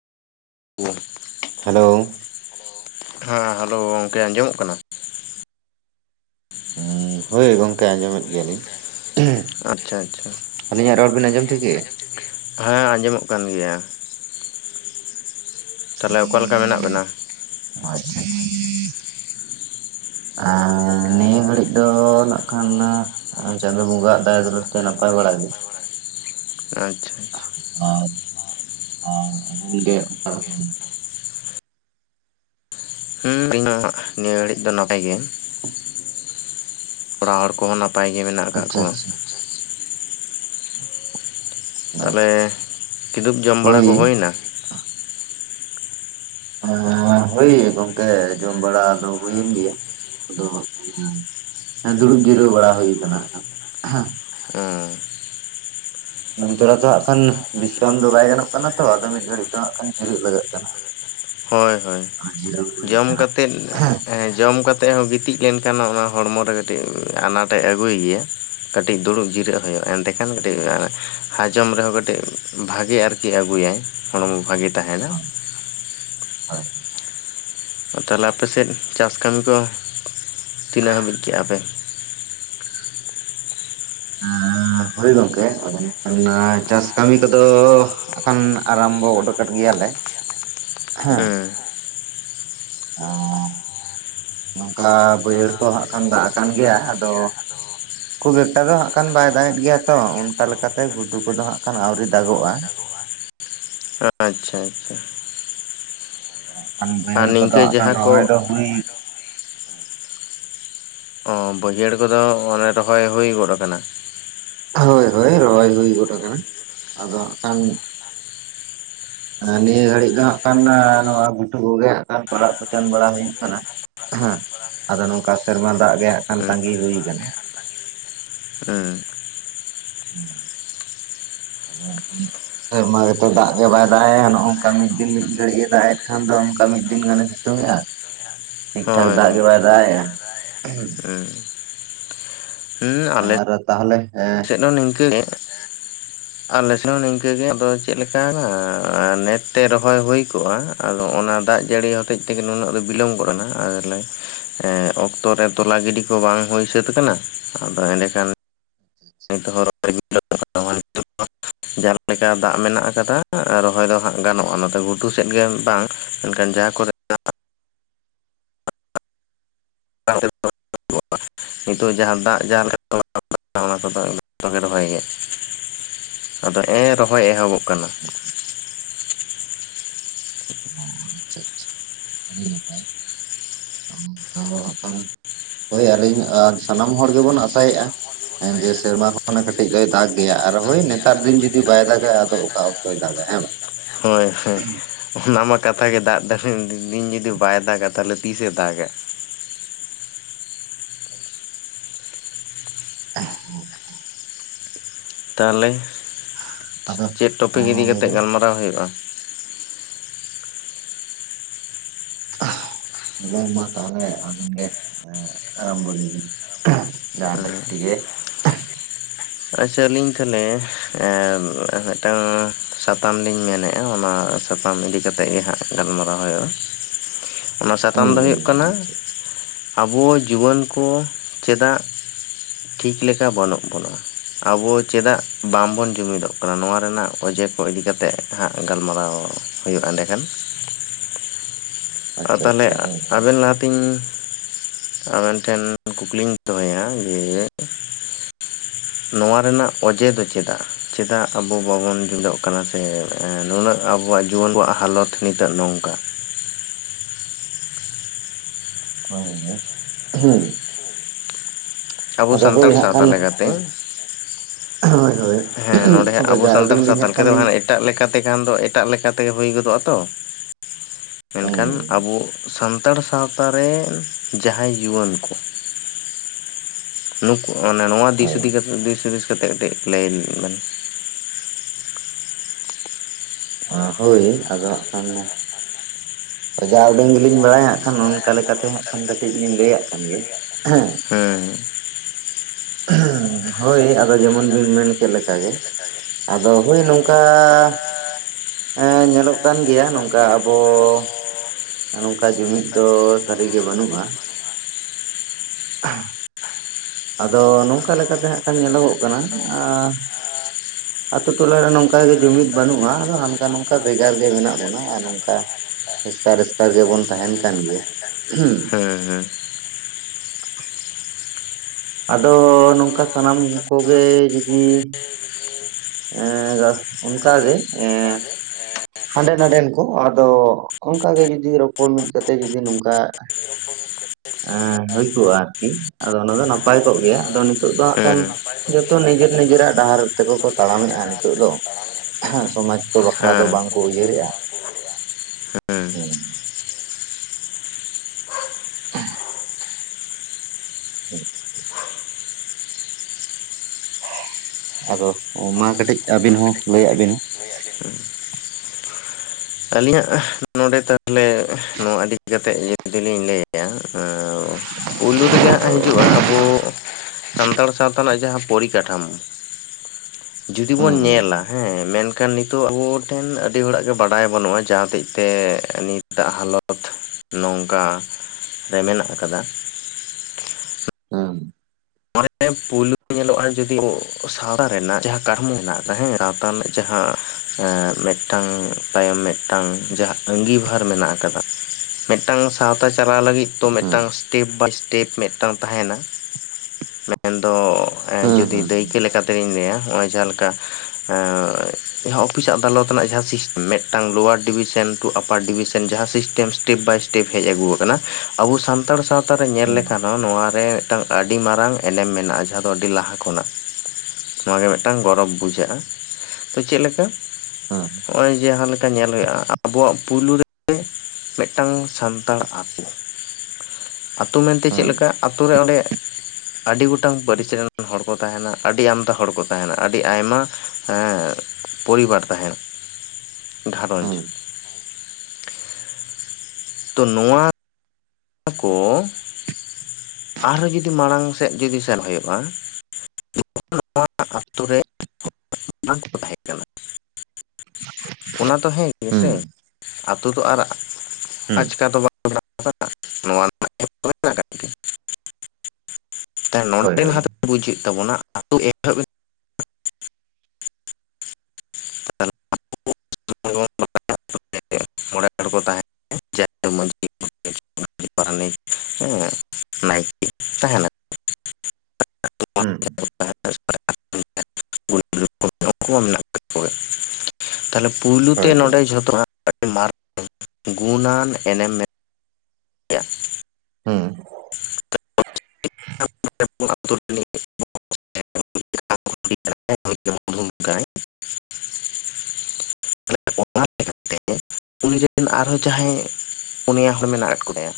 [unintelligible] Hello. ᱦᱮᱸ hello ᱜᱚᱝᱠᱮ ᱟᱸᱡᱚᱢᱚᱜ ᱠᱟᱱᱟ᱾ ᱩᱸ ᱦᱳᱭ ᱜᱚᱝᱠᱮ ᱟᱸᱡᱚᱢᱮᱫ ᱜᱮᱭᱟᱞᱤᱧ᱾ ᱟᱪᱪᱷᱟ ᱟᱪᱪᱷᱟ ᱟᱹᱞᱤᱧᱟᱜ ᱨᱚᱲ ᱵᱤᱱ ᱟᱸᱡᱚᱢ ᱴᱷᱤᱠᱮᱜᱼᱟ? ᱦᱮᱸ ᱟᱸᱡᱚᱢᱚᱜ ᱠᱟᱱ ᱜᱮᱭᱟ᱾ ᱛᱟᱦᱚᱞᱮ ᱚᱠᱟ ᱞᱮᱠᱟ ᱢᱮᱱᱟᱜ ᱵᱮᱱᱟ ᱟᱪᱪᱷᱟ᱾ ᱟᱸ ᱱᱤᱭᱟᱹ ᱜᱷᱟᱹᱲᱤᱡ ᱫᱚ ᱱᱟᱜ ᱠᱷᱟᱱ᱾ ᱪᱟᱸᱫᱳ ᱵᱚᱸᱜᱟ ᱟᱜ ᱫᱟᱭᱟ ᱫᱩᱞᱟᱹᱲ ᱛᱮ ᱱᱟᱯᱟᱭ ᱵᱟᱲᱟ ᱜᱤ᱾ ᱟᱪᱪᱷᱟ᱾ ᱟᱨ ᱟᱨᱤᱧ ᱞᱟᱹᱭᱟ ᱚᱝᱠᱟ᱾ ᱦᱩᱸ ᱤᱧ ᱫᱚ ᱱᱤᱭᱟᱹ ᱜᱷᱟᱹᱲᱤᱡ ᱫᱚ ᱱᱚᱰᱮ ᱜᱮ᱾ ᱚᱲᱟᱜ ᱦᱚᱲ ᱠᱚᱦᱚᱸ ᱱᱟᱯᱟᱭ ᱜᱮ ᱢᱮᱱᱟᱜ ᱟᱠᱟᱜ ᱟᱪᱪᱷᱟ ᱠᱚᱣᱟ᱾ ᱟᱪᱪᱷᱟ ᱛᱟᱦᱞᱮ ᱟᱪᱪᱷᱟ ᱠᱤᱫᱩᱵ ᱡᱚᱢ ᱵᱟᱲᱟ ᱦᱳᱭ ᱠᱚ ᱦᱳᱭᱱᱟ? ᱮᱸ ᱦᱳᱭ ᱜᱚᱝᱠᱮ ᱡᱚᱢ ᱵᱟᱲᱟ ᱫᱚ ᱦᱳᱭᱮᱱ ᱜᱮᱭᱟ᱾ ᱱᱤᱛᱚᱜ ᱫᱚ ᱦᱟᱸᱜ ᱠᱷᱟᱱ ᱫᱩᱲᱩᱵ ᱡᱤᱨᱟᱹ ᱵᱟᱲᱟ ᱦᱩᱭ ᱠᱟᱱᱟ ᱟᱸ ᱟ᱾ ᱤᱱ ᱫᱟᱨᱟ ᱫᱚ ᱟᱸᱜ ᱠᱷᱟᱱ ᱵᱤᱥᱨᱟᱢ ᱫᱚ ᱵᱟᱭ ᱜᱟᱱᱚᱜ ᱠᱟᱱᱟ ᱛᱚ ᱟᱫᱚ ᱢᱤᱫ ᱜᱷᱟᱲᱤᱡ ᱫᱚ ᱦᱟᱸᱜ ᱠᱷᱟᱱ ᱡᱤᱨᱳᱜ ᱞᱟᱜᱟᱜ ᱠᱟᱱᱟ᱾ ᱦᱚᱭ ᱦᱚᱭ ᱡᱤᱨᱟᱹᱣ ᱦᱩᱭ ᱡᱚᱢ ᱠᱟᱱᱟ ᱠᱟᱛᱮᱫ ᱮᱸ ᱡᱚᱢ ᱠᱟ ᱛᱮ ᱦᱚᱸ ᱜᱤᱛᱤᱡ ᱞᱮᱝᱠᱷᱟᱱ ᱚᱱᱟ ᱦᱚᱲᱢᱚ ᱨᱮ ᱠᱟᱹᱴᱤᱡ ᱟᱱᱟᱴᱮ ᱟᱹᱜᱩᱭ ᱜᱮᱭᱟ᱾ ᱠᱟᱹᱴᱤᱡ ᱫᱩᱲᱩᱵ ᱡᱤᱨᱟᱹᱜ ᱦᱳᱭᱳᱜ-ᱟ ᱮᱸᱰᱮ [unintelligible] ᱦᱟᱡᱚᱢ ᱨᱮᱦᱚᱸ ᱠᱟᱹᱴᱤᱡ ᱵᱷᱟᱜᱮ ᱟᱨᱠᱤ ᱟᱜᱩᱭᱟᱭ᱾ ᱦᱚᱲᱢᱚ ᱵᱷᱟᱜᱮ ᱛᱟᱦᱮᱱᱟ᱾ ᱦᱚᱭ᱾ ᱛᱟᱦᱞᱮ ᱟᱯᱮ ᱥᱮᱫ ᱪᱟᱥ ᱠᱟᱹᱢᱤ ᱠᱚ ᱛᱤᱱᱟᱹᱜ ᱦᱟᱹᱵᱤᱡ ᱠᱟᱜ-ᱟ ᱯᱮ? [inaudible] ᱮᱸ ᱦᱳᱭ ᱜᱚᱢᱠᱮ ᱚᱱᱟ ᱪᱟᱥ ᱠᱟᱢᱤ ᱠᱚᱫᱚ᱾ ᱮᱠᱷᱚᱱ ᱟᱨᱟᱢᱵᱚ ᱚᱰᱚ ᱠᱮᱫ ᱜᱮᱭᱟᱞᱮ᱾ ᱮᱸ᱾ ᱚᱸ᱾ ᱱᱚᱝᱠᱟ ᱵᱟᱹᱭᱦᱟᱹᱲ ᱠᱚ ᱦᱟᱸᱜ ᱠᱷᱟᱱ ᱫᱟᱜ ᱟᱠᱟᱱ ᱜᱮᱭᱟ ᱟᱫᱚ᱾ ᱛᱚ᱾ ᱠᱷᱩᱵ ᱮᱠᱴᱟ ᱫᱚ ᱦᱟᱸᱜ ᱠᱷᱟᱱ ᱵᱟᱭ ᱫᱟᱜᱮᱫ ᱜᱮᱭᱟ ᱛᱚ ᱚᱱᱠᱟ ᱞᱮᱠᱟᱛᱮ ᱜᱷᱩᱴᱩ ᱠᱚᱫᱚ ᱦᱟᱸᱜ ᱠᱷᱟᱱ ᱟᱣᱨᱤ ᱫᱟᱜᱚᱜ-ᱟ᱾ ᱟᱪᱪᱷᱟ ᱟᱪᱪᱷᱟ᱾ ᱟᱫᱚ ᱦᱟᱸᱜ ᱠᱷᱟᱱ ᱟᱨ ᱵᱟᱹᱭᱦᱟᱹᱲ ᱠᱚᱫᱚ ᱱᱤᱝᱠᱟᱹ ᱦᱟᱸᱜ ᱠᱷᱟᱱ ᱡᱟᱦᱟᱸ ᱠᱚ ᱨᱚᱦᱚᱭ ᱫᱚ ᱦᱩᱭ ᱚ ᱵᱟᱹᱭᱦᱟᱹᱲ ᱠᱚᱫᱚ ᱚᱱᱮ ᱨᱚᱦᱚᱭ ᱦᱩᱭ ᱜᱚᱫ ᱠᱟᱱᱟ? ᱦᱳᱭ ᱦᱳᱭ ᱨᱚᱦᱚᱭ ᱦᱩᱭ ᱜᱚᱴ ᱟᱠᱟᱱᱟ ᱟᱫᱚ ᱦᱟᱜ ᱠᱷᱟᱱ ᱱᱤᱭᱟᱹ ᱜᱷᱟᱹᱲᱤᱡ ᱫᱚ ᱦᱟᱜ ᱠᱷᱟᱱ ᱱᱚᱣᱟ ᱜᱷᱩᱴᱩ ᱠᱚᱜᱮ ᱦᱟᱜ ᱠᱷᱟᱱ [inaudible] ᱵᱟᱲᱟ ᱦᱩᱭᱩᱜ ᱠᱟᱱᱟ ᱾ ᱫᱟᱜ ᱜᱮ ᱦᱟᱸᱜ ᱠᱷᱟᱱ ᱛᱟᱸᱜᱤ ᱦᱩᱭ ᱠᱟᱱᱟ [unintelligible] ᱦᱮᱸ ᱟᱫᱚ ᱦᱟᱜ ᱠᱷᱟᱱ [unintelligible] ᱥᱮᱨᱢᱟ ᱜᱮᱛᱚ ᱫᱟᱜ ᱜᱮ ᱵᱟᱭ ᱫᱟᱜ ᱮᱜ ᱱᱚᱝᱠᱟ ᱢᱤᱫ ᱫᱤᱱ ᱢᱤᱫ ᱫᱤᱱ ᱜᱷᱟᱹᱲᱤᱡ ᱮ ᱫᱟᱜ ᱮᱫ ᱠᱷᱟᱱ ᱫᱚ ᱱᱚᱝᱠᱟ ᱢᱤᱫ ᱫᱤᱱ ᱜᱟᱱᱮ- ᱛᱩᱝ ᱮᱜᱟ ᱴᱷᱤᱠ ᱴᱷᱟᱠ ᱦᱳᱭ ᱦᱳᱭ ᱫᱟᱜᱟᱜᱮ ᱵᱟᱭ ᱫᱟᱜ ᱮᱜᱟ ᱦᱩᱸ ᱛᱟᱦᱚ ᱨᱮ ᱛᱟᱦᱚᱞᱮ ᱮᱸᱜ ᱫᱚ ᱱᱤᱝᱠᱟᱸ ᱜᱮ ᱟᱞᱮᱥᱮᱱ ᱦᱚᱸ ᱱᱤᱝᱠᱟᱹᱜᱮ ᱟᱫᱚ ᱪᱮᱫᱠᱟᱱᱟ ᱱᱮᱴ ᱛᱮ ᱨᱚᱦᱚᱭ ᱦᱩᱭ ᱠᱚᱜᱼᱟ᱾ ᱟᱫᱚ ᱚᱱᱟ ᱫᱟᱜ ᱡᱟᱹᱲᱤ ᱦᱚᱛᱮᱡ ᱛᱮᱜᱮ ᱱᱩᱱᱟᱹᱜ ᱫᱚ ᱵᱤᱞᱚᱢ ᱜᱚᱫ ᱮᱱᱟ ᱟᱨᱞᱮ ᱮ ᱚᱠᱛᱚ ᱨᱮ- ᱛᱚᱞᱟ ᱜᱤᱰᱤ ᱠᱚ ᱵᱟᱝ ᱦᱩᱭ ᱥᱟᱹᱛ ᱠᱟᱱᱟ ᱟᱫᱚ ᱮᱸᱰᱮᱠᱷᱟᱱ [inaudible] ᱡᱟᱦᱟ ᱞᱮᱠᱟ ᱫᱟᱜ ᱢᱮᱱᱟᱜ ᱠᱟᱫᱟ ᱨᱚᱦᱚᱭ ᱫᱚ ᱦᱟᱸᱜ ᱜᱟᱱᱚᱜᱼᱟ ᱱᱚᱛᱮ ᱜᱷᱩᱴᱩ ᱥᱮᱫ ᱜᱮ ᱵᱟᱝ ᱢᱮᱱᱠᱷᱟᱱ ᱡᱟᱦᱟᱸ ᱠᱚᱨᱮ [inaudible] ᱱᱤᱛᱚᱜ ᱡᱟᱦᱟᱸ ᱫᱟᱜ ᱡᱟᱦᱟᱸ [unintelligible] ᱚᱱᱟ ᱠᱚ ᱫᱟᱜ ᱛᱚᱜᱮ ᱨᱚᱦᱚᱭ ᱦᱩᱭᱩᱜᱟ ᱟᱫᱚ ᱮᱱ ᱨᱚᱦᱚ ᱮᱦᱚᱵᱚᱜ ᱠᱟᱱᱟ᱾ ᱚ ᱟᱪᱪᱷᱟ ᱟᱪᱪᱷᱟ ᱟᱰᱤ ᱱᱟᱯᱟᱭ [unintelligible] ᱦᱳᱭ ᱟᱹᱞᱤᱧ ᱟᱨ ᱥᱟᱱᱟᱢ ᱦᱚᱲ ᱜᱮᱵᱚᱱ ᱟᱥᱟᱭᱮᱫᱼᱟ᱾ ᱦᱮᱸ ᱡᱮ ᱥᱮᱨᱢᱟ ᱠᱷᱚᱱ ᱠᱟᱹᱴᱤᱡ ᱫᱚᱭ ᱫᱟᱜᱽ ᱜᱮᱭᱟ ᱟᱨ ᱦᱳᱭ ᱱᱮᱛᱟᱨ ᱫᱤᱱ ᱡᱩᱫᱤ ᱵᱟᱭ ᱫᱟᱜᱟ ᱟᱫᱚ ᱚᱠᱟ ᱚᱠᱛᱚᱭ ᱫᱟᱜᱟ ᱦᱮᱸ? ᱦᱳᱭ ᱦᱩᱸ ᱚᱱᱟ ᱢᱟ ᱠᱟᱛᱷᱟ ᱜᱮ ᱫᱟᱜ ᱫᱤ ᱫᱤᱱ ᱡᱩᱫᱤ ᱵᱟᱭ ᱫᱟᱜᱟ ᱛᱟᱦᱚᱞᱮ ᱛᱤᱥᱮ ᱫᱟᱜᱟ ᱦᱮ ᱛᱟᱦᱚᱞᱮ ᱟᱫᱚ ᱪᱮᱫ ᱴᱚᱯᱤᱠ ᱦᱮᱸ ᱢᱟ ᱤᱫᱤᱠᱟ ᱞᱟᱹᱭ ᱠᱟᱛᱮᱫ ᱵᱤᱱ ᱜᱟᱞᱢᱟᱨᱟᱣ ᱦᱩᱭᱩᱜᱼᱟ? ᱜᱚ ᱢᱟ ᱛᱟᱦᱟᱞᱮ ᱟᱵᱤᱱ ᱜᱮ ᱮᱜ ᱟᱨᱚᱢ ᱵᱚ ᱞᱤᱱᱵᱤᱱ ᱡᱟᱦᱟ ᱴᱟᱜ ᱴᱮᱜᱮ ᱟᱪᱪᱷᱟ ᱞᱤᱧ ᱛᱟᱦᱚᱞᱮ ᱢᱤᱫᱴᱟᱝ ᱥᱟᱛᱟᱢ ᱞᱤᱧ ᱢᱮᱱᱮᱜᱼᱟ ᱚᱱᱟ ᱥᱟᱛᱟᱢ ᱤᱫᱤ ᱠᱟᱛᱮᱫ ᱜᱮ ᱦᱟᱸᱜ ᱜᱟᱞᱢᱟᱨᱟᱣ ᱦᱩᱭᱩᱜᱼᱟ ᱚᱱᱟ ᱥᱟᱛᱟᱢ ᱦᱩᱸ ᱫᱚ ᱦᱩᱭᱩᱜ ᱦᱩᱸ ᱠᱟᱱᱟ ᱟᱪᱪᱷᱟ ᱟᱵᱚ ᱡᱩᱣᱟᱹᱱ ᱠᱚ ᱪᱮᱫᱟᱜ ᱴᱷᱤᱠ ᱞᱮᱠᱟ ᱵᱟᱹᱱᱩᱜ ᱵᱚᱱᱟ? ᱟᱵᱚ ᱪᱮᱫᱟᱜ ᱵᱟᱝᱵᱚᱱ ᱡᱩᱢᱤᱫᱚᱜ ᱠᱟᱱᱟ ᱱᱚᱣᱟ ᱨᱮᱱᱟᱜ ᱚᱡᱮ ᱠᱚ ᱤᱫᱤ ᱠᱟᱛᱮᱜ ᱦᱟᱸᱜ ᱜᱟᱞᱢᱟᱨᱟᱣ ᱦᱩᱭᱩᱜᱼᱟ ᱮᱸᱰᱮᱠᱷᱟᱱ ᱟᱨ ᱟᱪᱪᱷᱟ ᱛᱟᱦᱟᱞᱮ ᱟᱪᱪᱷᱟ ᱦᱳᱭ ᱟᱵᱮᱱ ᱞᱟᱦᱟᱛᱤᱧ ᱟᱵᱮᱱ ᱴᱷᱮᱱ ᱠᱩᱠᱞᱤᱧ ᱫᱚᱦᱚᱭᱟ ᱡᱮ- ᱱᱚᱣᱟ ᱨᱮᱱᱟᱜ ᱚᱡᱮ ᱫᱚ ᱪᱮᱫᱟᱜ ᱪᱮᱫᱟᱜ ᱟᱵᱚ ᱵᱟᱵᱚᱱ ᱡᱩᱢᱤᱫᱚᱜ ᱠᱟᱱᱟ? ᱥᱮ ᱮ ᱱᱩᱱᱟᱹᱜ ᱟᱵᱚᱣᱟᱜ ᱡᱩᱣᱟᱹᱱ ᱠᱚᱣᱟᱜ ᱦᱟᱞᱚᱛ ᱱᱤᱛᱚᱜ ᱱᱚᱝᱠᱟ [unintelligible] ᱦᱩᱸ ᱟᱵᱚ ᱥᱟᱱᱛᱟᱲ ᱦᱟᱸᱜ ᱥᱟᱶᱛᱟ ᱠᱷᱟᱱ ᱞᱮᱠᱟᱛᱮ- ᱦᱳᱭ ᱦᱳᱭ ᱦᱮᱸ ᱱᱚᱸᱰᱮᱟᱸ ᱟᱫᱚ ᱟᱵᱚ ᱡᱟ ᱥᱟᱱᱛᱟᱲ ᱩᱰᱟᱹᱝ ᱞᱤᱧ ᱥᱟᱶᱛᱟ ᱦᱟᱸᱜ ᱞᱮᱠᱟ ᱠᱷᱟᱱ ᱫᱚ ᱞᱤᱧ ᱢᱟᱱᱮ ᱮᱴᱟᱜ ᱞᱮᱠᱟᱛᱮ ᱠᱷᱟᱱ ᱫᱚ ᱮᱴᱟᱜ ᱞᱮᱠᱟ ᱛᱮᱜᱮ ᱦᱩᱭ ᱜᱚᱫᱚᱜᱼᱟ ᱛᱚ ᱢᱮᱱᱠᱷᱟᱱ ᱟᱵᱚ ᱥᱟᱱᱛᱟᱲ ᱥᱟᱶᱛᱟ ᱨᱮᱱ ᱡᱟᱦᱟᱸᱭ ᱡᱩᱣᱟᱹᱱ ᱠᱚ- ᱱᱩᱠᱩ ᱢᱟᱱᱮ ᱱᱚᱣᱟ ᱫᱤᱥ ᱦᱳᱭ ᱫᱤᱥ ᱦᱩᱫᱤᱥ ᱠᱟᱛᱮ ᱠᱟᱹᱴᱤᱡ ᱞᱟᱹᱭ ᱵᱮᱱ? ᱟ ᱦᱳᱭ ᱟᱫᱚ ᱦᱟᱸᱜ ᱠᱷᱟᱱ ᱡᱟ ᱩᱰᱟᱹᱝ ᱜᱮᱞᱤᱧ ᱵᱟᱲᱟᱭᱟᱸ ᱠᱷᱟᱱ ᱚᱱᱠᱟ ᱞᱮᱠᱟᱛᱮ ᱦᱟᱸᱜ ᱠᱷᱟᱱ ᱠᱟᱹᱴᱤᱡ ᱞᱤᱧ ᱞᱟᱹᱭᱟᱜ ᱠᱟᱱ ᱜᱮ ᱦᱮᱸ ᱦᱳᱭ ᱟᱫᱚ ᱡᱮᱢᱚᱱ ᱵᱤᱱ ᱢᱮᱱ ᱠᱮᱫ ᱞᱮᱠᱟᱜ ᱜᱮ ᱟᱫᱚ ᱦᱳᱭ ᱱᱚᱝᱠᱟ ᱧᱮᱞᱚᱜ ᱠᱟᱱ ᱜᱮᱭᱟ ᱱᱚᱝᱠᱟ ᱟᱵᱚ ᱮ ᱱᱚᱝᱠᱟ ᱡᱩᱢᱤᱫ ᱫᱚ ᱥᱟᱨᱤ ᱜᱮ ᱵᱟᱹᱱᱩᱜᱼᱟ᱾ [inaudible] ᱟᱫᱚ ᱱᱚᱝᱠᱟ ᱟᱫᱚ ᱞᱮᱠᱟᱛᱮ ᱦᱟᱸᱜ ᱱᱚᱝᱠᱟ ᱠᱷᱟᱱ ᱞᱮᱠᱟᱛᱮ ᱧᱮᱞᱚᱜᱚᱜ ᱦᱟᱸᱜ ᱠᱷᱟᱱ ᱧᱮᱞᱚᱜᱚᱜ ᱠᱟᱱᱟ ᱟᱹᱛᱩ ᱴᱚᱞᱟᱨᱮ ᱱᱚᱝᱠᱟ ᱜᱮ ᱡᱩᱢᱤᱫ ᱵᱟᱹᱱᱩᱜᱼᱟ ᱟᱫᱚ ᱦᱟᱱᱠᱟ ᱱᱚᱝᱠᱟ ᱵᱷᱮᱜᱟᱨ ᱜᱮ ᱢᱮᱱᱟᱜ ᱵᱚᱱᱟ ᱟᱨ ᱱᱚᱝᱠᱟ ᱮᱥᱠᱟᱨ ᱮᱥᱠᱟᱨ ᱜᱮᱵᱚᱱ ᱛᱟᱦᱮᱱ ᱠᱟᱱ ᱜᱮᱭᱟ ᱦᱩᱻ ᱦᱩᱸ ᱦᱩᱸ ᱟᱫᱚ ᱱᱚᱝᱠᱟ ᱥᱟᱱᱟᱢ ᱠᱚᱜᱮ ᱡᱩᱫᱤ ᱮᱻ ᱚᱱᱠᱟᱜ ᱜᱮ ᱮᱻ ᱦᱟᱸᱰᱮ ᱱᱟᱰᱮᱱ ᱠᱚ ᱟᱫᱚ ᱚᱱᱠᱟᱜ ᱜᱮ ᱡᱩᱫᱤ ᱨᱚᱯᱚᱲ ᱢᱤᱫ ᱠᱟᱛᱮ ᱡᱩᱫᱤ ᱱᱚᱝᱠᱟ ᱮᱻ ᱦᱩᱭ ᱠᱚᱜᱼᱟ ᱟᱨᱠᱤ ᱟᱫᱚ ᱚᱱᱟ ᱫᱚ ᱱᱟᱯᱟᱭ ᱠᱚᱜ ᱜᱮᱭᱟ ᱟᱫᱚ ᱱᱤᱛᱚᱜ ᱫᱚ ᱦᱟᱸᱜ ᱠᱷᱟᱱ ᱦᱮᱸ ᱡᱚᱛᱚ ᱱᱤᱡᱮᱨ ᱱᱤᱡᱮᱨᱟᱜ ᱰᱟᱦᱟᱨ ᱛᱮ ᱠᱚ ᱛᱟᱲᱟᱢᱼᱮᱫᱟ ᱱᱤᱛᱚᱜ ᱫᱚ ᱦᱮ ᱥᱚᱢᱟᱡᱽ ᱠᱚ ᱵᱟᱠᱷᱨᱟ ᱫᱚ ᱦᱮᱸ ᱦᱮᱸ ᱵᱟᱝᱠᱚ ᱩᱭᱦᱟᱹᱨᱮᱜᱼᱟ ᱦᱮᱸ ᱦᱩ ᱟᱫᱚ ᱢᱟ ᱠᱟᱹᱴᱤᱡ ᱟᱹᱵᱤᱱ ᱦᱚᱸ ᱞᱟᱹᱭᱟᱜ ᱟᱜ ᱵᱤᱱ ᱟᱹᱞᱤᱧᱟᱜ ᱱᱚᱰᱮ ᱛᱟᱦᱚᱞᱮ ᱱᱚᱣᱟ ᱤᱫᱤ ᱠᱟᱛᱮ ᱫᱤᱱᱤᱧ ᱞᱟᱹᱭ ᱮᱫᱼᱟ ᱯᱳᱭᱞᱳ ᱨᱮᱜᱮ ᱦᱟᱸᱜ ᱦᱤᱡᱩᱜᱼᱟ ᱟᱵᱚ ᱥᱟᱱᱛᱟᱲ ᱥᱟᱶᱛᱟ ᱨᱮᱭᱟᱜ ᱡᱟᱦᱟᱸ ᱯᱚᱨᱤᱠᱟᱴᱷᱟᱢᱳ ᱡᱩᱫᱤ ᱵᱚᱱ ᱦᱳᱭ ᱧᱮᱞᱟ ᱦᱮᱸ ᱠᱷᱟᱱ ᱱᱤᱛᱚᱜ ᱟᱵᱚ ᱴᱷᱮᱱ ᱟᱹᱰᱤ ᱦᱚᱲᱟᱜ ᱜᱮ ᱵᱟᱲᱟᱭ ᱵᱟᱲᱟᱭ ᱵᱟᱹᱱᱩᱜᱼᱟ ᱡᱟᱦᱟᱸ ᱦᱚᱛᱮᱡ ᱛᱮ ᱱᱤᱛᱟᱹᱜ ᱦᱟᱞᱚᱛ ᱱᱚᱝᱠᱟ ᱨᱮ ᱢᱮᱱᱟᱜ ᱟᱠᱟᱫᱟ ᱦᱮᱸ ᱢᱮ ᱯᱩᱭᱞᱩ ᱧᱮᱞᱚᱜᱼᱟ ᱡᱩᱫᱤ ᱥᱟᱶᱛᱟ ᱨᱮᱱᱟᱜ ᱡᱟᱦᱟᱸ ᱠᱟᱨᱢᱚ ᱢᱮᱱᱟᱜ ᱮ ᱱᱟᱜ ᱟᱠᱟᱫᱟ ᱦᱮᱸ ᱥᱟᱶᱛᱟ ᱨᱮᱱᱟᱜ ᱡᱟᱦᱟᱸ ᱢᱤᱫᱴᱟᱝ ᱛᱟᱭᱚᱢ ᱢᱤᱫᱴᱟᱝ ᱡᱟᱦᱟᱸ ᱟᱸᱜᱤᱵᱷᱟᱨ ᱢᱮᱱᱟᱜ ᱟᱠᱟᱫᱟ ᱢᱤᱫᱴᱟᱝ ᱥᱟᱶᱛᱟ ᱪᱟᱞᱟᱣ ᱞᱟᱹᱜᱤᱫ ᱛᱚ ᱢᱤᱫᱴᱟᱝ ᱥᱴᱮᱯ ᱵᱟᱭ ᱥᱴᱮᱯ ᱢᱤᱫᱴᱟᱝ ᱛᱟᱦᱮᱱᱟ ᱢᱮᱱᱫᱚ ᱡᱩᱫᱤ ᱫᱟᱹᱭᱠᱟᱹ ᱞᱮᱠᱟᱛᱮᱧ ᱞᱟᱹᱭᱟ ᱱᱚᱜᱼᱚᱭ ᱡᱟᱦᱟᱸ ᱞᱮᱠᱟ ᱚᱯᱷᱤᱥ ᱟᱫᱟᱞᱚᱛ ᱨᱮᱱᱟᱜ ᱡᱟᱦᱟᱸ ᱥᱤᱥᱴᱮᱢ ᱢᱤᱫᱴᱟᱝ lower division to upper division ᱡᱟᱦᱟᱸ ᱥᱤᱥᱴᱮᱢ ᱥᱴᱮᱯ ᱵᱟᱭ ᱥᱴᱮᱯ ᱦᱮᱡ ᱟᱹᱜᱩ ᱟᱠᱟᱱᱟ ᱟᱵᱚ ᱥᱟᱱᱛᱟᱲ ᱥᱟᱶᱛᱟ ᱛᱚᱵᱮ ᱧᱮᱞ ᱞᱮᱠᱷᱟᱱ ᱦᱚᱸ ᱱᱚᱣᱟ ᱨᱮ ᱢᱤᱫᱴᱟᱝ ᱟᱹᱰᱤ ᱢᱟᱨᱟᱝ ᱮᱱᱮᱢ ᱢᱮᱱᱟᱜᱼᱟ ᱡᱟᱦᱟᱸ ᱫᱚ ᱟᱹᱰᱤ ᱞᱟᱦᱟ ᱠᱷᱚᱱᱟᱜ ᱱᱚᱣᱟᱜᱮ ᱢᱤᱫᱴᱟᱝ ᱜᱚᱨᱚᱵᱽ ᱵᱩᱡᱷᱟᱹᱜᱼᱟ ᱛᱚ ᱪᱮᱫ ᱞᱮᱠᱟ ᱱᱚᱜᱼᱚᱭ ᱡᱟᱦᱟ ᱞᱮᱠᱟ ᱧᱮᱞ ᱦᱩᱭᱩᱜᱼᱟ ᱟᱵᱚᱣᱟᱜ ᱯᱩᱭᱞᱳ ᱨᱮ ᱢᱤᱫᱴᱟᱝ ᱥᱟᱱᱛᱟᱲ ᱟᱛᱩ ᱟᱛᱩ ᱢᱮᱱᱛᱮ ᱪᱮᱫ ᱞᱮᱠᱟ ᱟᱛᱩ ᱨᱮ ᱚᱸᱰᱮ ᱟᱹᱰᱤ ᱜᱚᱴᱟᱝ ᱯᱟᱹᱨᱤᱥ ᱨᱮᱱ ᱦᱚᱲ ᱠᱚ ᱛᱟᱦᱮᱱᱟ ᱟᱹᱰᱤ ᱟᱢᱫᱟ ᱦᱚᱲ ᱠᱚ ᱛᱟᱦᱮᱱᱟ ᱟᱹᱰᱤ ᱟᱭᱢᱟ ᱦᱮᱸ ᱯᱚᱨᱤᱵᱟᱨ ᱛᱟᱦᱮ ᱜᱷᱟᱨᱚᱸᱧᱡᱽ ᱛᱚ ᱱᱚᱣᱟ ᱱᱚᱣᱟ ᱠᱚ ᱟᱨᱦᱚᱸ ᱡᱩᱫᱤ ᱢᱟᱲᱟᱝ ᱥᱮᱫ ᱡᱩᱫᱤ ᱥᱮᱱ ᱦᱩᱭᱩᱜᱼᱟ ᱱᱚᱣᱟ ᱟᱛᱳ ᱨᱮ ᱛᱟᱦᱮᱸ ᱠᱟᱱᱟ [inaudible] ᱚᱱᱟ ᱫᱚ ᱦᱮᱸ ᱜᱮ ᱥᱮ ᱟᱛᱳ ᱫᱚ ᱟᱨ ᱟᱪᱠᱟ ᱫᱚ ᱵᱟᱝ ᱵᱮᱱᱟᱜ, ᱱᱚᱣᱟ [unintelligible] ᱭᱟ ᱱᱚᱰᱮ ᱞᱟᱦᱟ ᱛᱮ [inaudible] ᱵᱩᱡᱽ ᱦᱩᱭᱩᱜ ᱛᱟᱵᱚᱱᱟ [unintelligible] ᱮᱦᱚᱵ ᱢᱚᱬᱮ ᱦᱚᱲ ᱠᱚ ᱛᱟᱦᱮᱸᱱᱟ ᱡᱮ ᱢᱟᱺᱡᱷᱤ ᱠᱚ [inaudible] ᱢᱟᱺᱡᱷᱤ ᱯᱟᱨᱟᱱᱤᱠ ᱦᱮᱸ ᱱᱟᱭᱠᱮ ᱛᱟᱦᱮᱸᱱᱟᱭ᱾ ᱦᱩᱸ [unintelligible] ᱠᱚ ᱢᱮᱱᱟᱜ ᱠᱚᱣᱟ ᱦᱳᱭ ᱛᱟᱦᱚᱸᱞᱮ ᱯᱩᱭᱞᱩ ᱛᱮ ᱱᱚᱰᱮ ᱡᱷᱚᱛᱚᱣᱟᱜ ᱟᱹᱰᱤ ᱢᱟᱨᱮ ᱜᱩᱱᱟᱹᱱ ᱮᱱᱮᱢ ᱢᱮᱱᱟᱜ-ᱟ᱾ ᱜᱮᱭᱟ᱾ ᱦᱩᱸ᱾ ᱟᱱᱮ ᱚᱝᱠᱟ ᱟᱛᱳ ᱨᱤᱱᱤᱡ [unintelligible] [unintelligible] ᱩᱱ ᱨᱮᱱ ᱟᱨᱦᱚᱸ ᱡᱟᱦᱟᱸᱭ ᱯᱩᱱᱭᱟ ᱦᱚᱲ ᱢᱮᱱᱟᱜ ᱟᱠᱟᱫ ᱠᱚᱣᱟ᱾